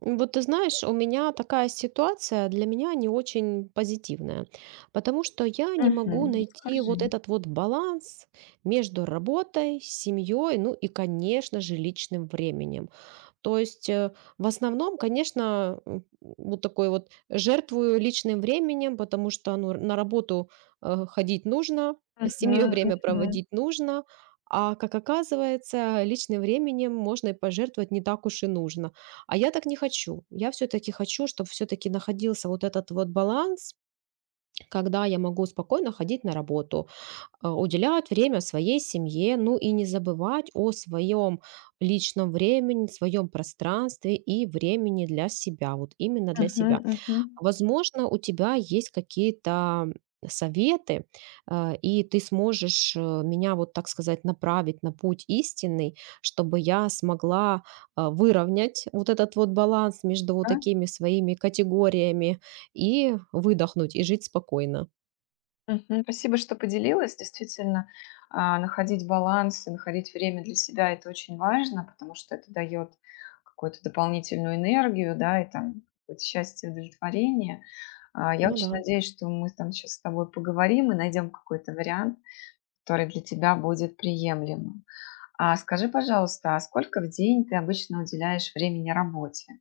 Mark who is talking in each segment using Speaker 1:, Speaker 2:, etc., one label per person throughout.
Speaker 1: Вот ты знаешь, у меня такая ситуация для меня не очень позитивная, потому что я не
Speaker 2: Мгм.
Speaker 1: могу найти
Speaker 2: Расскажи.
Speaker 1: вот этот вот баланс между работой, семьей, ну и, конечно же, личным временем. То есть в основном, конечно, вот такой вот жертвую личным временем, потому что ну, на работу ходить нужно, с
Speaker 2: Мгм,
Speaker 1: семьей время
Speaker 2: мгм,
Speaker 1: проводить нужно, а как оказывается, личным временем можно и пожертвовать не так уж и нужно. А я так не хочу. Я все-таки хочу, чтобы все-таки находился вот этот вот баланс, когда я могу спокойно ходить на работу, а, уделять время своей семье, ну и не забывать о своем личном времени, своем пространстве и времени для себя, вот именно для
Speaker 2: мгм,
Speaker 1: себя.
Speaker 2: мгм.
Speaker 1: Возможно, у тебя есть какие-то советы, а, и ты сможешь меня, вот так сказать, направить на путь истинный, чтобы я смогла а, выровнять вот этот вот баланс между вот
Speaker 2: Да?
Speaker 1: такими своими категориями и выдохнуть, и жить спокойно.
Speaker 2: Мгм. Спасибо, что поделилась. Действительно, находить баланс и находить время для себя — это очень важно, потому что это дает какую-то дополнительную энергию, да, и там какое-то счастье, удовлетворение. А, я
Speaker 1: Ну
Speaker 2: очень
Speaker 1: да.
Speaker 2: надеюсь, что мы там сейчас с тобой поговорим и найдем какой-то вариант, который для тебя будет приемлемым. А скажи, пожалуйста, а сколько в день ты обычно уделяешь времени работе?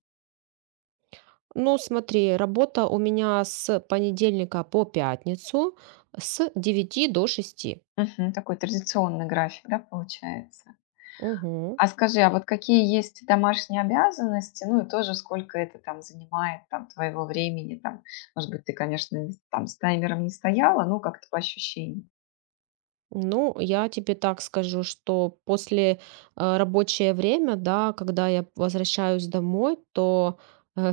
Speaker 1: Ну, смотри, работа у меня с понедельника по пятницу с 9 до 6.
Speaker 2: Мгм. Такой традиционный график, да, получается?
Speaker 1: Мгм.
Speaker 2: А скажи, а вот какие есть домашние обязанности? Ну и тоже сколько это там занимает там твоего времени? Там, может быть, ты, конечно, не там с таймером не стояла, ну как-то по ощущениям.
Speaker 1: Ну, я тебе так скажу, что после рабочее время, да, когда я возвращаюсь домой, то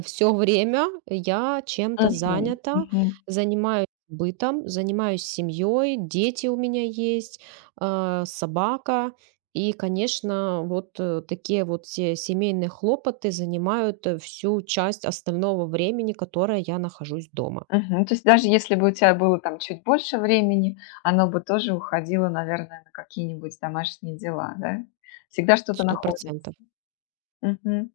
Speaker 1: все время я чем-то
Speaker 2: Мгм.
Speaker 1: занята,
Speaker 2: Мгм.
Speaker 1: занимаюсь бытом, занимаюсь семьей, дети у меня есть, собака. И, конечно, вот такие вот все семейные хлопоты занимают всю часть остального времени, которое я нахожусь дома.
Speaker 2: Мгм. То есть даже если бы у тебя было там чуть больше времени, оно бы тоже уходило, наверное, на какие-нибудь домашние дела, да? Всегда что-то
Speaker 1: Сто
Speaker 2: находится.
Speaker 1: процентов.
Speaker 2: Мгм.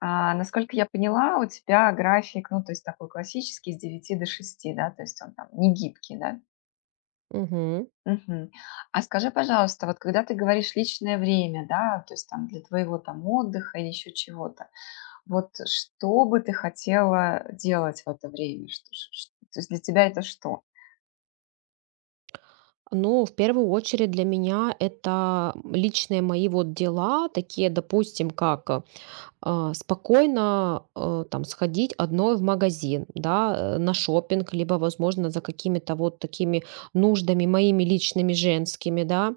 Speaker 2: А, насколько я поняла, у тебя график, ну, то есть такой классический, с девяти до шести, да, то есть он там не гибкий, да? Мгм. А скажи, пожалуйста, вот когда ты говоришь личное время, да, то есть там для твоего там отдыха или еще чего-то, вот что бы ты хотела делать в это время? Что, то есть для тебя это что?
Speaker 1: Ну, в первую очередь для меня это, личные мои вот дела, такие, допустим, как а, спокойно там сходить одной в магазин, да, на шопинг, либо, возможно, за какими-то вот такими нуждами моими личными женскими, да,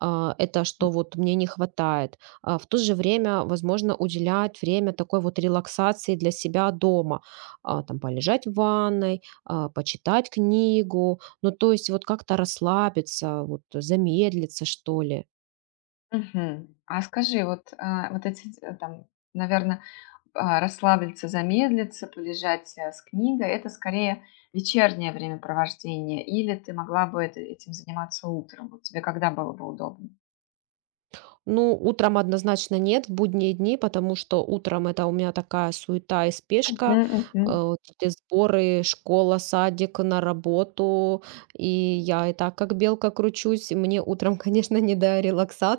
Speaker 1: а, это что вот мне не хватает. А в то же время, возможно, уделять время такой вот релаксации для себя дома, а, там полежать в ванной, а, почитать книгу, ну то есть вот как-то расслабиться, вот замедлиться что ли.
Speaker 2: Мгм. А скажи, вот, а, вот эти там, наверное, а, расслабиться, замедлиться, полежать с книгой, это скорее вечернее времяпровождение, или ты могла бы этим заниматься утром? Вот тебе когда было бы удобно?
Speaker 1: Ну, утром однозначно нет, в будние дни, потому что утром это у меня такая суета и спешка,
Speaker 2: Мгм, мгм.
Speaker 1: вот эти сборы, школа, садик, на работу, и я и так как белка кручусь, и мне утром, конечно, не до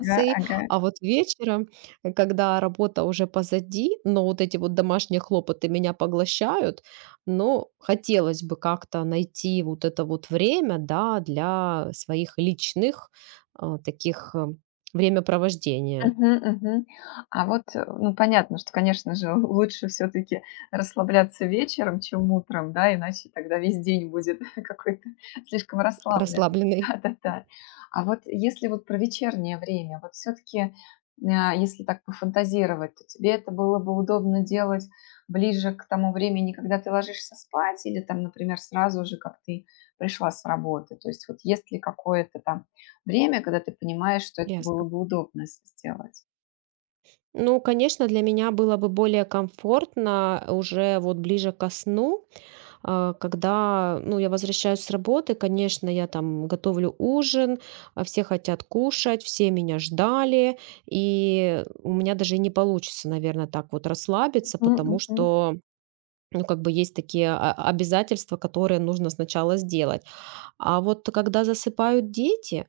Speaker 2: Ага, ага.
Speaker 1: а вот вечером, когда работа уже позади, но вот эти вот домашние хлопоты меня поглощают, но хотелось бы как-то найти вот это вот время, да, для своих личных а, таких времяпровождения.
Speaker 2: Мгм, мгм. А вот, ну, понятно, что, конечно же, лучше все-таки расслабляться вечером, чем утром, да, иначе тогда весь день будет какой-то слишком расслаблен.
Speaker 1: Расслабленный.
Speaker 2: Да-да-да. А вот если вот про вечернее время, вот все-таки, если так пофантазировать, то тебе это было бы удобно делать ближе к тому времени, когда ты ложишься спать, или там, например, сразу же, как ты пришла с работы. То есть вот есть ли какое-то там время, когда ты понимаешь, что это было
Speaker 1: Ясно.
Speaker 2: бы удобно сделать.
Speaker 1: Ну, конечно, для меня было бы более комфортно уже вот ближе ко сну, а, когда, ну, я возвращаюсь с работы, конечно, я там готовлю ужин, а все хотят кушать, все меня ждали, и у меня даже не получится, наверное, так вот расслабиться,
Speaker 2: Мгм,
Speaker 1: потому
Speaker 2: мгм.
Speaker 1: что, ну, как бы есть такие а, обязательства, которые нужно сначала сделать. А вот когда засыпают дети,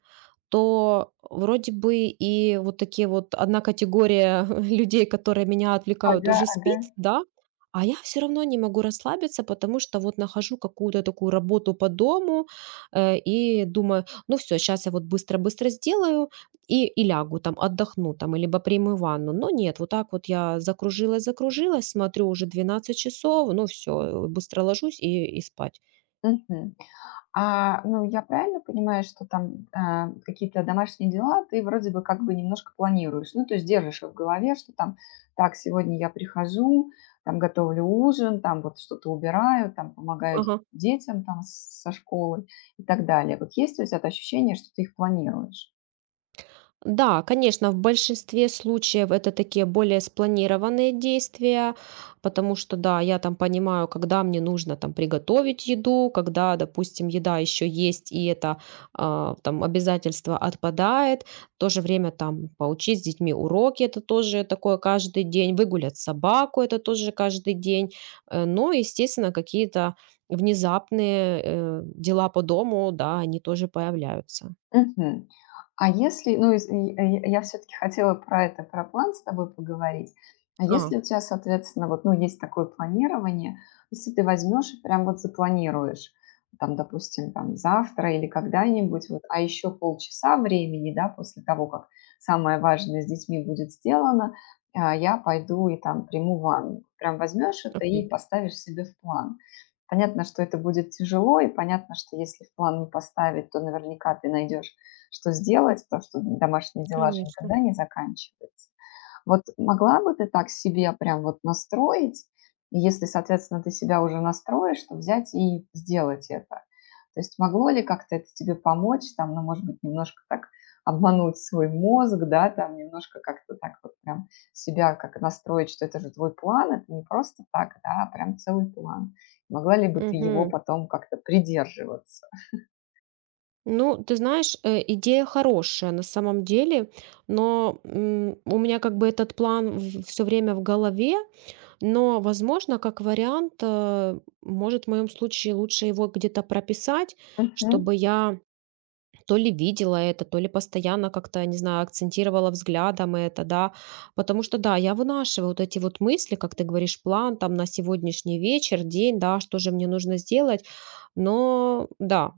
Speaker 1: то вроде бы и вот такие вот одна категория людей, которые меня отвлекают,
Speaker 2: Ага,
Speaker 1: уже
Speaker 2: ага.
Speaker 1: спит, да, а я все равно не могу расслабиться, потому что вот нахожу какую-то такую работу по дому и думаю, ну все, сейчас я вот быстро-быстро сделаю и лягу там, отдохну там, и либо приму ванну. Но нет, вот так вот я закружилась, закружилась, смотрю уже 12 часов, ну все, быстро ложусь и спать.
Speaker 2: Мгм. А, ну, я правильно понимаю, что там какие-то домашние дела ты вроде бы как бы немножко планируешь, ну, то есть держишь в голове, что там, так, сегодня я прихожу, там готовлю ужин, там вот что-то убираю, там помогаю
Speaker 1: Ага.
Speaker 2: детям там со школы и так далее. Вот есть у тебя это ощущение, что ты их планируешь?
Speaker 1: Да, конечно, в большинстве случаев это такие более спланированные действия, потому что, да, я там понимаю, когда мне нужно там приготовить еду, когда, допустим, еда еще есть, и это а, там обязательство отпадает, в то же время там поучить с детьми уроки, это тоже такое каждый день, выгулять собаку, это тоже каждый день. Но, естественно, какие-то внезапные дела по дому, да, они тоже появляются.
Speaker 2: Мгм. А если, ну, я все таки хотела про это, про план с тобой поговорить. А
Speaker 1: А,
Speaker 2: если у тебя, соответственно, вот, ну, есть такое планирование, если ты возьмешь и прям вот запланируешь, там, допустим, там, завтра или когда-нибудь, вот, а еще полчаса времени, да, после того, как самое важное с детьми будет сделано, я пойду и там приму ванну. Прям возьмешь это и
Speaker 1: окей,
Speaker 2: поставишь себе в план. Понятно, что это будет тяжело, и понятно, что если в план не поставить, то наверняка ты найдешь, что сделать, потому что домашние дела же
Speaker 1: конечно.
Speaker 2: никогда не заканчиваются. Вот могла бы ты так себе прям вот настроить, и если, соответственно, ты себя уже настроишь, то взять и сделать это. То есть могло ли как-то это тебе помочь, там, ну, может быть, немножко так обмануть свой мозг, да, там немножко как-то так вот прям себя как настроить, что это же твой план, это не просто так, да, а прям целый план. Могла ли бы ты его
Speaker 1: Мгм.
Speaker 2: потом как-то придерживаться?
Speaker 1: Ну, ты знаешь, идея хорошая на самом деле, но у меня как бы этот план все время в голове, но, возможно, как вариант, может, в моем случае лучше его где-то прописать,
Speaker 2: Мгм.
Speaker 1: чтобы я то ли видела это, то ли постоянно как-то, не знаю, акцентировала взглядом это, да, потому что, да, я вынашиваю вот эти вот мысли, как ты говоришь, план там на сегодняшний вечер, день, да, что же мне нужно сделать, но, да,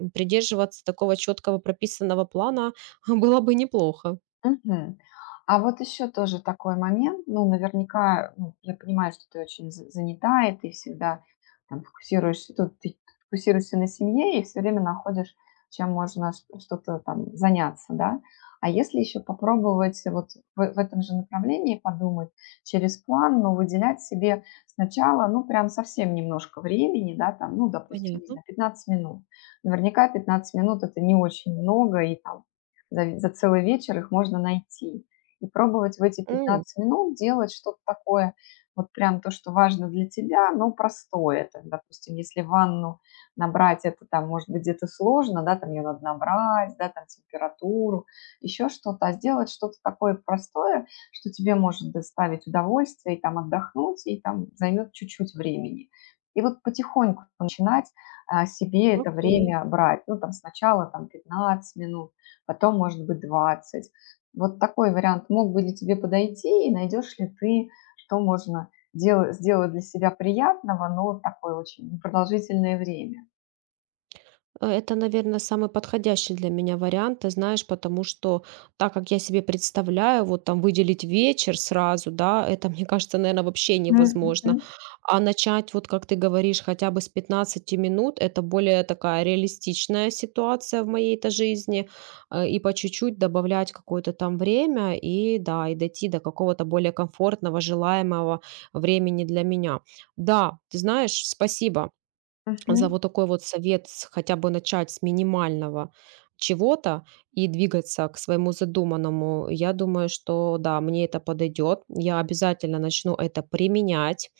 Speaker 1: Придерживаться такого четкого прописанного плана было бы неплохо.
Speaker 2: Мгм. А вот еще тоже такой момент. Ну, наверняка, ну, я понимаю, что ты очень занята, и ты всегда там фокусируешься, тут ты фокусируешься на семье и все время находишь, чем можно что-то там заняться, да? А если еще попробовать вот в этом же направлении подумать через план, но выделять себе сначала, ну, прям совсем немножко времени, да, там, ну, допустим, не
Speaker 1: Понятно.
Speaker 2: знаю, 15 минут. Наверняка 15 минут это не очень много, и там за целый вечер их можно найти. И пробовать в эти
Speaker 1: М,
Speaker 2: 15 минут делать что-то такое, вот прям то, что важно для тебя, но простое. Там, допустим, если ванну набрать, это там может быть где-то сложно, да, там ее надо набрать, да, там температуру, еще что-то, а сделать что-то такое простое, что тебе может доставить удовольствие, и там отдохнуть, и там займет чуть-чуть времени. И вот потихоньку начинать себе это
Speaker 1: окей.
Speaker 2: время брать. Ну, там сначала там 15 минут, потом, может быть, 20. Вот такой вариант мог бы ли тебе подойти, и найдешь ли ты, что можно сделать для себя приятного, но такое очень непродолжительное время?
Speaker 1: Это, наверное, самый подходящий для меня вариант, ты знаешь, потому что так как я себе представляю, вот там выделить вечер сразу, да, это, мне кажется, наверное, вообще
Speaker 2: Мгм, мгм,
Speaker 1: невозможно. А начать, вот как ты говоришь, хотя бы с 15 минут, это более такая реалистичная ситуация в моей-то жизни, и по чуть-чуть добавлять какое-то там время, и да, и дойти до какого-то более комфортного, желаемого времени для меня. Да, ты знаешь, спасибо за
Speaker 2: мгм,
Speaker 1: вот такой вот совет с- хотя бы начать с минимального чего-то и двигаться к своему задуманному, я думаю, что да, мне это подойдет. Я обязательно начну это применять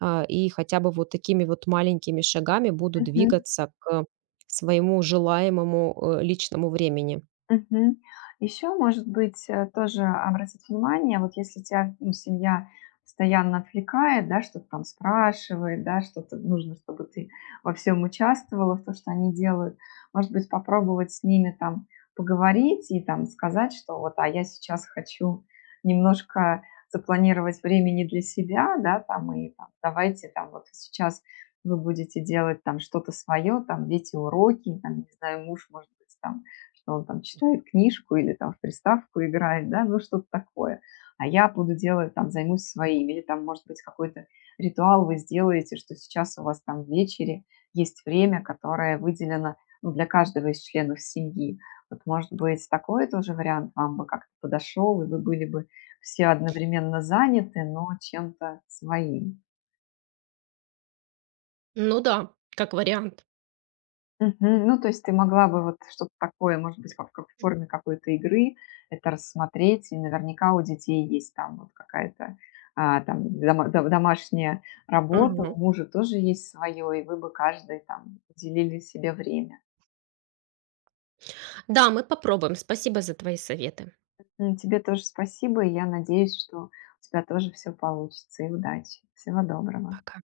Speaker 1: а, и хотя бы вот такими вот маленькими шагами буду
Speaker 2: мгм.
Speaker 1: двигаться к своему желаемому личному времени.
Speaker 2: Мгм. Еще, может быть, тоже обратить внимание, вот если тебя, ну, семья постоянно отвлекает, да, что-то там спрашивает, да, что-то нужно, чтобы ты во всем участвовала, в то, что они делают. Может быть, попробовать с ними там поговорить и там сказать, что вот, а я сейчас хочу немножко запланировать времени для себя, да, там, и там, давайте там вот сейчас вы будете делать там что-то свое, там дети уроки, там, не знаю, муж, может быть, там что он там читает книжку или там в приставку играет, да, ну что-то такое. А я буду делать, там, займусь своим. Или там, может быть, какой-то ритуал вы сделаете, что сейчас у вас там в вечере есть время, которое выделено ну, для каждого из членов семьи. Вот, может быть, такой тоже вариант вам бы как-то подошел, и вы были бы все одновременно заняты, но чем-то своим.
Speaker 1: Ну да, как вариант.
Speaker 2: Мгм. Ну, то есть ты могла бы вот что-то такое, может быть, как в форме какой-то игры это рассмотреть, и наверняка у детей есть там вот какая-то, там дома до домашняя работа, у
Speaker 1: Мгм.
Speaker 2: мужа тоже есть свое, и вы бы каждый там уделили себе время.
Speaker 1: Да, мы попробуем. Спасибо за твои советы.
Speaker 2: Тебе тоже спасибо, и я надеюсь, что у тебя тоже все получится, и удачи. Всего доброго.
Speaker 1: Пока.